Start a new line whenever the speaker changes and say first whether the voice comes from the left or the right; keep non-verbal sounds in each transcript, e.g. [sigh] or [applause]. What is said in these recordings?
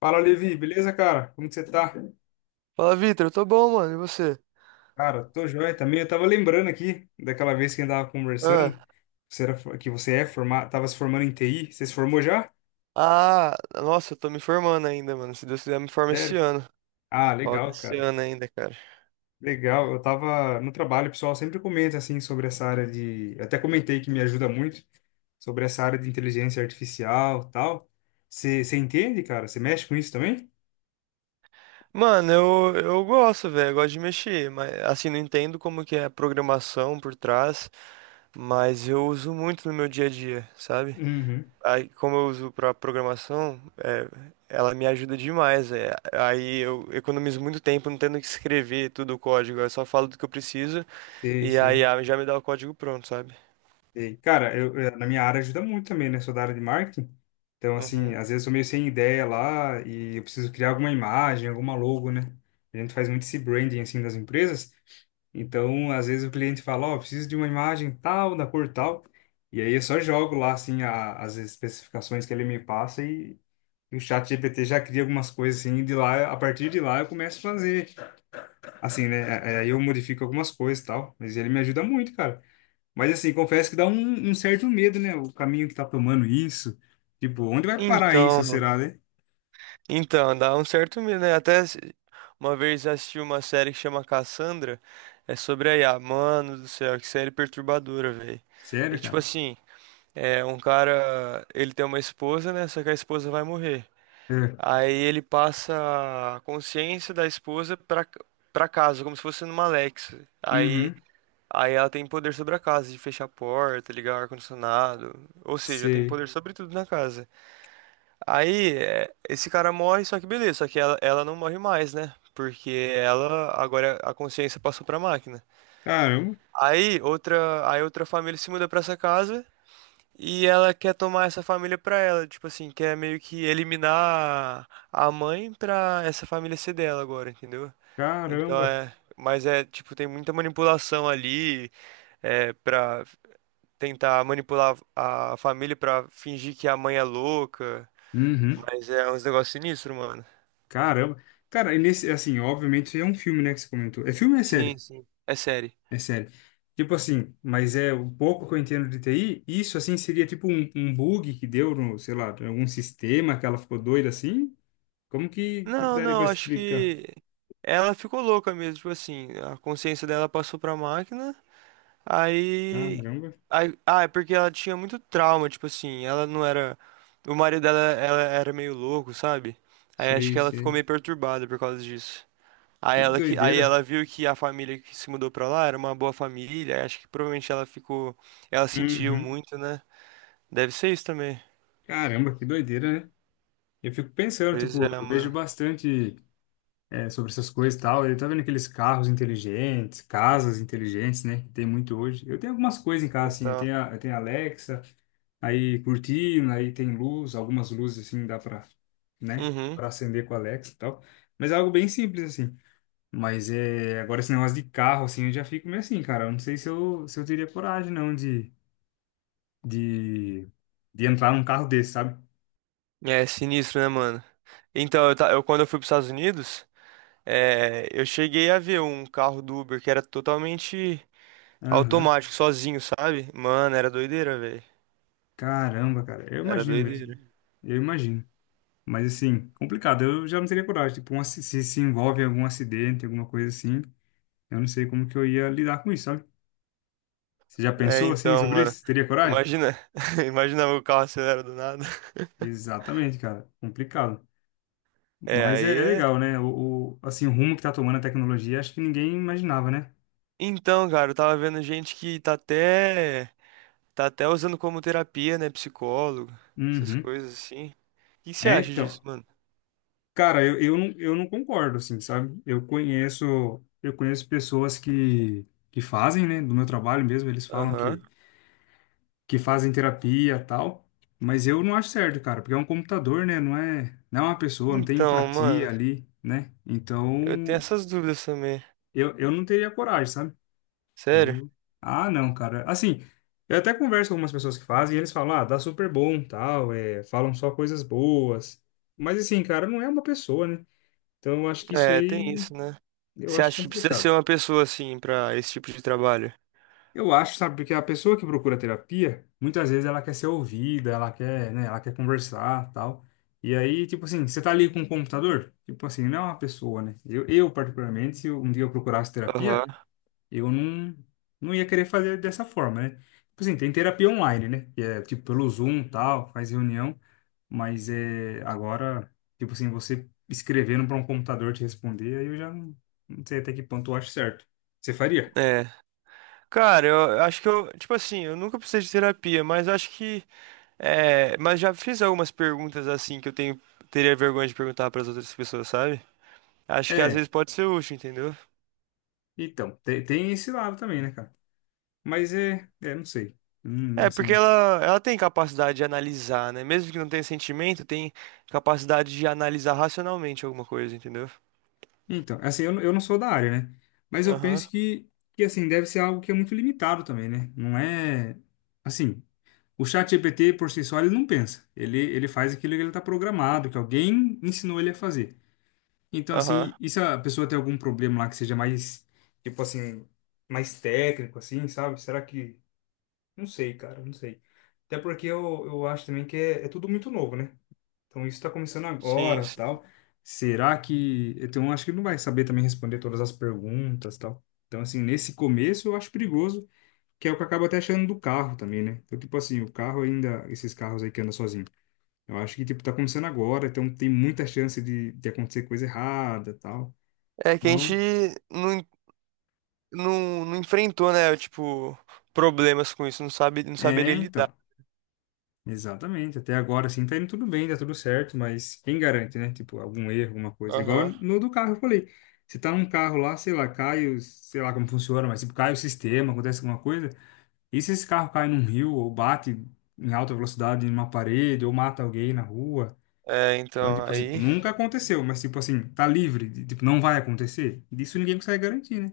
left: Fala, Levi, beleza, cara? Como que você tá?
right: Fala, Vitor, eu tô bom, mano, e você?
left: Cara, tô joia também. Eu tava lembrando aqui daquela vez que a gente tava conversando,
right: Ah,
left: que você é formado, tava se formando em TI. Você se formou já?
right: nossa, eu tô me formando ainda, mano. Se Deus quiser, eu me formo esse
left: Sério?
right: ano.
left: Ah,
right: Falta
left: legal,
right: esse
left: cara.
right: ano ainda, cara.
left: Legal. Eu tava no trabalho, o pessoal sempre comenta assim sobre essa área de, eu até comentei que me ajuda muito sobre essa área de inteligência artificial, e tal. Você entende, cara? Você mexe com isso também?
right: Mano, eu gosto, velho, eu gosto de mexer, mas assim, não entendo como que é a programação por trás, mas eu uso muito no meu dia a dia, sabe?
left: Uhum.
right: Aí, como eu uso pra programação, ela me ajuda demais, é. Aí eu economizo muito tempo não tendo que escrever tudo o código, eu só falo do que eu preciso
left: Sei,
right: e
left: sei.
right: aí a IA já me dá o código pronto, sabe?
left: E, cara, eu, na minha área ajuda muito também, né? Sou da área de marketing. Então, assim,
right: Uhum.
left: às vezes eu tô meio sem ideia lá e eu preciso criar alguma imagem, alguma logo, né? A gente faz muito esse branding, assim, das empresas. Então, às vezes o cliente fala, ó, preciso de uma imagem tal, da cor tal. E aí eu só jogo lá, assim, as especificações que ele me passa e o chat GPT já cria algumas coisas, assim, e de lá, a partir de lá eu começo a fazer, assim, né? É, é, aí eu modifico algumas coisas e tal. Mas ele me ajuda muito, cara. Mas assim, confesso que dá um certo medo, né? O caminho que tá tomando isso. Tipo, onde vai parar
right: Então,
left: isso, será, né?
right: então, dá um certo medo, né? Até se- Uma vez eu assisti uma série que chama Cassandra, é sobre a IA. Mano do céu, que série perturbadora, velho. E
left: Sério,
right: tipo
left: cara?
right: assim, é um cara, ele tem uma esposa, né? Só que a esposa vai morrer.
left: É.
right: Aí ele passa a consciência da esposa pra, pra casa, como se fosse numa Alexa. Aí,
left: Uhum.
right: aí ela tem poder sobre a casa, de fechar a porta, ligar o ar-condicionado. Ou seja, tem
left: Sei.
right: poder sobre tudo na casa. Aí, é, esse cara morre, só que beleza, só que ela não morre mais, né? Porque ela, agora a consciência passou pra máquina.
left: Caramba,
right: Aí outra família se muda pra essa casa e ela quer tomar essa família pra ela, tipo assim, quer meio que eliminar a mãe pra essa família ser dela agora, entendeu? Então
left: caramba.
right: é, mas é, tipo, tem muita manipulação ali, é, para tentar manipular a família pra fingir que a mãe é louca,
left: Uhum.
right: mas é uns negócios sinistros, mano.
left: Caramba. Cara, e nesse, assim, obviamente isso aí é um filme, né, que você comentou. É filme ou é
right: Sim,
left: série?
right: sim. É série.
left: É série. Tipo assim, mas é o pouco que eu entendo de TI, isso assim seria tipo um bug que deu no, sei lá, em algum sistema que ela ficou doida assim? Como que
right: Não,
left: daria pra
right: não, acho
left: explicar?
right: que ela ficou louca mesmo, tipo assim, a consciência dela passou pra máquina, aí,
left: Caramba,
right: ah, é porque ela tinha muito trauma, tipo assim, ela não era, o marido dela, ela era meio louco, sabe? Aí acho
left: sei,
right: que ela ficou
left: sei.
right: meio perturbada por causa disso.
left: Que
right: Aí
left: doideira.
right: ela viu que a família que se mudou pra lá era uma boa família, aí acho que provavelmente ela ficou, ela sentiu
left: Uhum.
right: muito, né? Deve ser isso também.
left: Caramba, que doideira, né? Eu fico pensando,
right: Pois
left: tipo,
right: é,
left: eu vejo
right: mano.
left: bastante sobre essas coisas e tal. Eu tava vendo aqueles carros inteligentes, casas inteligentes, né? Que tem muito hoje. Eu tenho algumas coisas em casa, assim. Eu
right: Então,
left: tenho a, eu tenho a Alexa, aí cortina, aí tem luz, algumas luzes, assim, dá pra, né?
right: uhum.
left: Pra acender com a Alexa e tal. Mas é algo bem simples, assim. Mas é, agora esse negócio de carro, assim, eu já fico meio assim, cara. Eu não sei se eu teria coragem, não, de, de entrar num carro desse, sabe?
right: É sinistro, né, mano? Então, quando eu fui para os Estados Unidos, é, eu cheguei a ver um carro do Uber que era totalmente
left: Aham.
right: automático, sozinho, sabe? Mano, era doideira, velho.
left: Caramba, cara, eu
right: Era
left: imagino mesmo.
right: doideira.
left: Eu imagino. Mas assim, complicado. Eu já não teria coragem. Tipo, se envolve em algum acidente, alguma coisa assim, eu não sei como que eu ia lidar com isso, sabe? Você já
right: É,
left: pensou assim
right: então,
left: sobre
right: mano.
left: isso? Você teria coragem?
right: Imagina, [laughs] imagina o carro acelera do nada.
left: Exatamente, cara. Complicado.
right: É,
left: Mas é,
right: aí
left: é
right: é.
left: legal, né? Assim, o rumo que tá tomando a tecnologia, acho que ninguém imaginava, né?
right: Então, cara, eu tava vendo gente que tá até usando como terapia, né? Psicólogo, essas
left: Uhum.
right: coisas assim. O que que você
left: É,
right: acha disso,
left: então.
right: mano?
left: Cara, não, eu não concordo, assim, sabe? Eu conheço pessoas que fazem, né? Do meu trabalho mesmo, eles falam
right: Aham.
left: que fazem terapia e tal, mas eu não acho certo, cara, porque é um computador, né? Não é uma pessoa, não tem
right: Então, mano,
left: empatia ali, né?
right: eu tenho
left: Então,
right: essas dúvidas também.
left: eu não teria coragem, sabe?
right: Sério?
left: Eu, não, cara. Assim, eu até converso com algumas pessoas que fazem e eles falam, ah, dá super bom, tal, falam só coisas boas. Mas assim, cara, não é uma pessoa, né? Então, eu acho que isso
right: É, tem
left: aí,
right: isso, né?
left: eu
right: Você
left: acho
right: acha que precisa ser
left: complicado.
right: uma pessoa assim pra esse tipo de trabalho?
left: Eu acho, sabe, porque a pessoa que procura terapia, muitas vezes ela quer ser ouvida, ela quer, né, ela quer conversar, tal. E aí, tipo assim, você tá ali com o computador, tipo assim, não é uma pessoa, né? Eu particularmente, se um dia eu procurasse terapia,
right: Aham.
left: eu não ia querer fazer dessa forma, né? Tipo assim, tem terapia online, né? Que é tipo pelo Zoom, tal, faz reunião, mas é agora, tipo assim, você escrevendo para um computador te responder, aí eu já não sei até que ponto eu acho certo. Você faria?
right: É. Cara, eu acho que eu, tipo assim, eu nunca precisei de terapia, mas acho que é, mas já fiz algumas perguntas assim que eu tenho teria vergonha de perguntar pras outras pessoas, sabe? Acho que às
left: É,
right: vezes pode ser útil, entendeu?
left: então, tem, esse lado também, né, cara? Mas é, é, não sei.
right: É, porque
left: Assim,
right: ela tem capacidade de analisar, né? Mesmo que não tenha sentimento, tem capacidade de analisar racionalmente alguma coisa, entendeu?
left: então, assim, eu não sou da área, né? Mas eu
right: Aham,
left: penso que, assim, deve ser algo que é muito limitado também, né? Não é, assim, o chat GPT por si só, ele não pensa. Ele faz aquilo que ele tá programado, que alguém ensinou ele a fazer. Então,
right: aham.
left: assim, e se a pessoa tem algum problema lá que seja mais, tipo assim, mais técnico, assim, sabe? Será que... Não sei, cara, não sei. Até porque eu acho também que é tudo muito novo, né? Então isso está começando
right: Sim,
left: agora,
right: sim.
left: tal. Será que eu tenho, acho que ele não vai saber também responder todas as perguntas, tal. Então assim, nesse começo eu acho perigoso, que é o que eu acabo até achando do carro também, né? Então tipo assim, o carro ainda, esses carros aí que andam sozinho. Eu acho que tipo tá começando agora, então tem muita chance de acontecer coisa errada, tal.
right: É que a
left: Então,
right: gente não, en- não, não enfrentou, né? Tipo, problemas com isso, não sabe, não
left: é,
right: saberia lidar.
left: então. Exatamente. Até agora, assim, tá indo tudo bem, tá tudo certo, mas quem garante, né? Tipo, algum erro, alguma coisa. Igual
right: Aham.
left: no do carro, eu falei. Se tá num carro lá, sei lá, cai, sei lá como funciona, mas tipo, cai o sistema, acontece alguma coisa. E se esse carro cai num rio ou bate em alta velocidade em uma parede ou mata alguém na rua?
right: É,
left: Então,
right: então,
left: tipo assim,
right: aí.
left: nunca aconteceu, mas tipo assim, tá livre, tipo, não vai acontecer. Disso ninguém consegue garantir, né?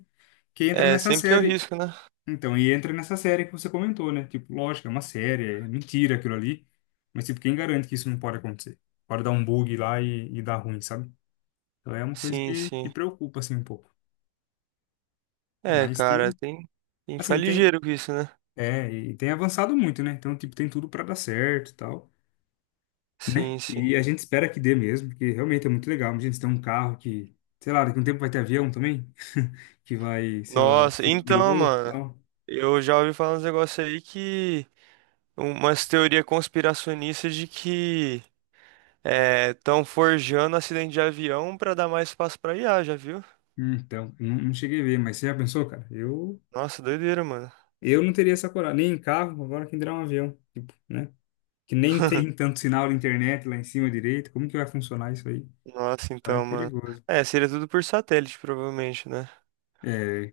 left: Que entra
right: É,
left: nessa
right: sempre tem o
left: série
right: risco, né?
left: então, e entra nessa série que você comentou, né? Tipo, lógico, é uma série, é mentira aquilo ali. Mas, tipo, quem garante que isso não pode acontecer? Pode dar um bug lá e dar ruim, sabe? Então é uma coisa
right: Sim,
left: que
right: sim.
left: preocupa, assim, um pouco.
right: É,
left: Mas
right: cara,
left: tem,
right: tem, tem que ficar
left: assim, tem,
right: ligeiro com isso, né?
left: e tem avançado muito, né? Então, tipo, tem tudo pra dar certo e tal,
right: Sim,
left: né?
right: sim.
left: E a gente espera que dê mesmo, porque realmente é muito legal. Imagina, você tem um carro que, sei lá, daqui a um tempo vai ter avião também, que vai, sei lá,
right: Nossa,
left: sem
right: então,
left: piloto e
right: mano.
left: tal.
right: Eu já ouvi falar uns negócios aí que. Umas teorias conspiracionistas de que estão forjando acidente de avião pra dar mais espaço pra IA, já viu?
left: Então, não, não cheguei a ver, mas você já pensou, cara? Eu.
right: Nossa, doideira, mano.
left: Eu não teria essa coragem, nem em carro, agora quem dirá um avião, tipo, né? Que nem tem
right: [laughs]
left: tanto sinal de internet lá em cima direito, como que vai funcionar isso aí?
right: Nossa,
left: Então é
right: então, mano.
left: perigoso.
right: É, seria tudo por satélite, provavelmente, né?
left: É,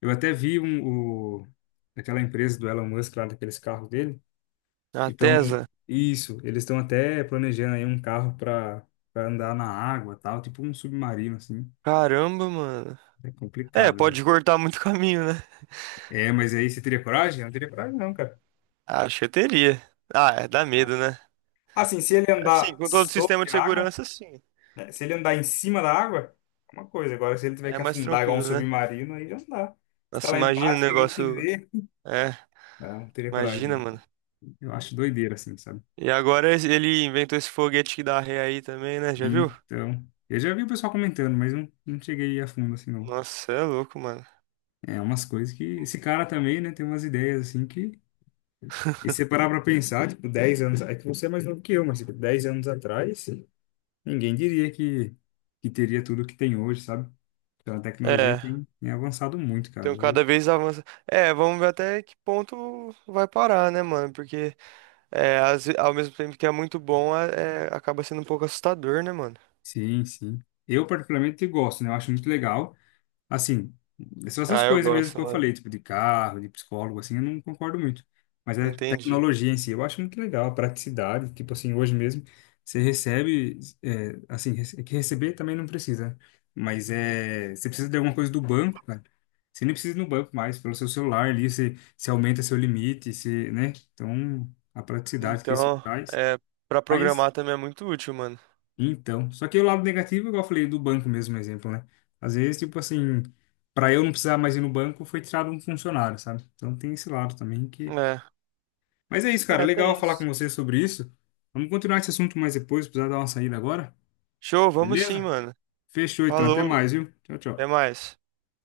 left: eu até vi aquela empresa do Elon Musk lá, daqueles carros dele, que
right: A
left: estão,
right: Tesla.
left: isso, eles estão até planejando aí um carro para andar na água tal, tipo um submarino, assim.
right: Caramba, mano.
left: É
right: É,
left: complicado, né?
right: pode cortar muito [laughs] caminho, né?
left: É, mas aí você teria coragem? Eu não teria coragem, não, cara.
right: Acho que eu teria. Ah, é, dá
left: Ah,
right: medo, né?
left: assim, se ele
right: Assim,
left: andar
right: com todo o sistema
left: sobre
right: de
left: a água,
right: segurança, sim.
left: né? Se ele andar em cima da água, é uma coisa. Agora, se ele tiver
right: É
left: que
right: mais
left: afundar igual um
right: tranquilo, né?
left: submarino, aí já não dá. Se tá
right: Nossa,
left: lá
right: imagina o
left: embaixo, ninguém te
right: negócio.
left: vê.
right: É,
left: Não, não teria coragem,
right: imagina,
left: não.
right: mano.
left: Eu acho doideira, assim, sabe?
right: E agora ele inventou esse foguete que dá ré aí também, né? Já viu?
left: Então, eu já vi o pessoal comentando, mas não, não cheguei a fundo, assim, não.
right: Nossa, cê é louco, mano.
left: É umas coisas que... Esse cara também, né, tem umas ideias, assim, que... E se
right: [laughs]
left: você parar pra pensar, tipo, 10 anos... É que você é mais novo que eu, mas, tipo, 10 anos atrás, ninguém diria que teria tudo que tem hoje, sabe? Então, a tecnologia
right: É,
left: tem avançado muito,
right: então
left: cara. Eu
right: cada vez avança. É, vamos ver até que ponto vai parar, né, mano? Porque é, ao mesmo tempo que é muito bom, acaba sendo um pouco assustador, né, mano?
left: Sim, sim. Eu particularmente gosto, né? Eu acho muito legal. Assim, são essas
right: Ah, eu
left: coisas mesmo
right: gosto,
left: que eu
right: mano.
left: falei, tipo de carro, de psicólogo, assim, eu não concordo muito. Mas é
right: Entendi.
left: tecnologia em si, eu acho muito legal, a praticidade, tipo assim, hoje mesmo você recebe, é, assim, é que receber também não precisa, né? Mas é, você precisa de alguma coisa do banco, cara. Você nem precisa ir no banco mais, pelo seu celular ali, você aumenta seu limite, você, né? Então, a praticidade que isso
right: Então,
left: traz.
right: é, pra
left: Mas
right: programar também é muito útil, mano.
left: então, só que o lado negativo, igual eu falei do banco mesmo, um exemplo, né? Às vezes, tipo assim, para eu não precisar mais ir no banco, foi tirado um funcionário, sabe? Então tem esse lado também que.
right: É,
left: Mas é isso, cara. Legal
right: tem
left: falar com
right: isso.
left: você sobre isso. Vamos continuar esse assunto mais depois, precisar dar uma saída agora,
right: Show, vamos sim,
left: beleza?
right: mano.
left: Fechou, então. Até
right: Falou,
left: mais, viu? Tchau,
right: até
left: tchau.
right: mais.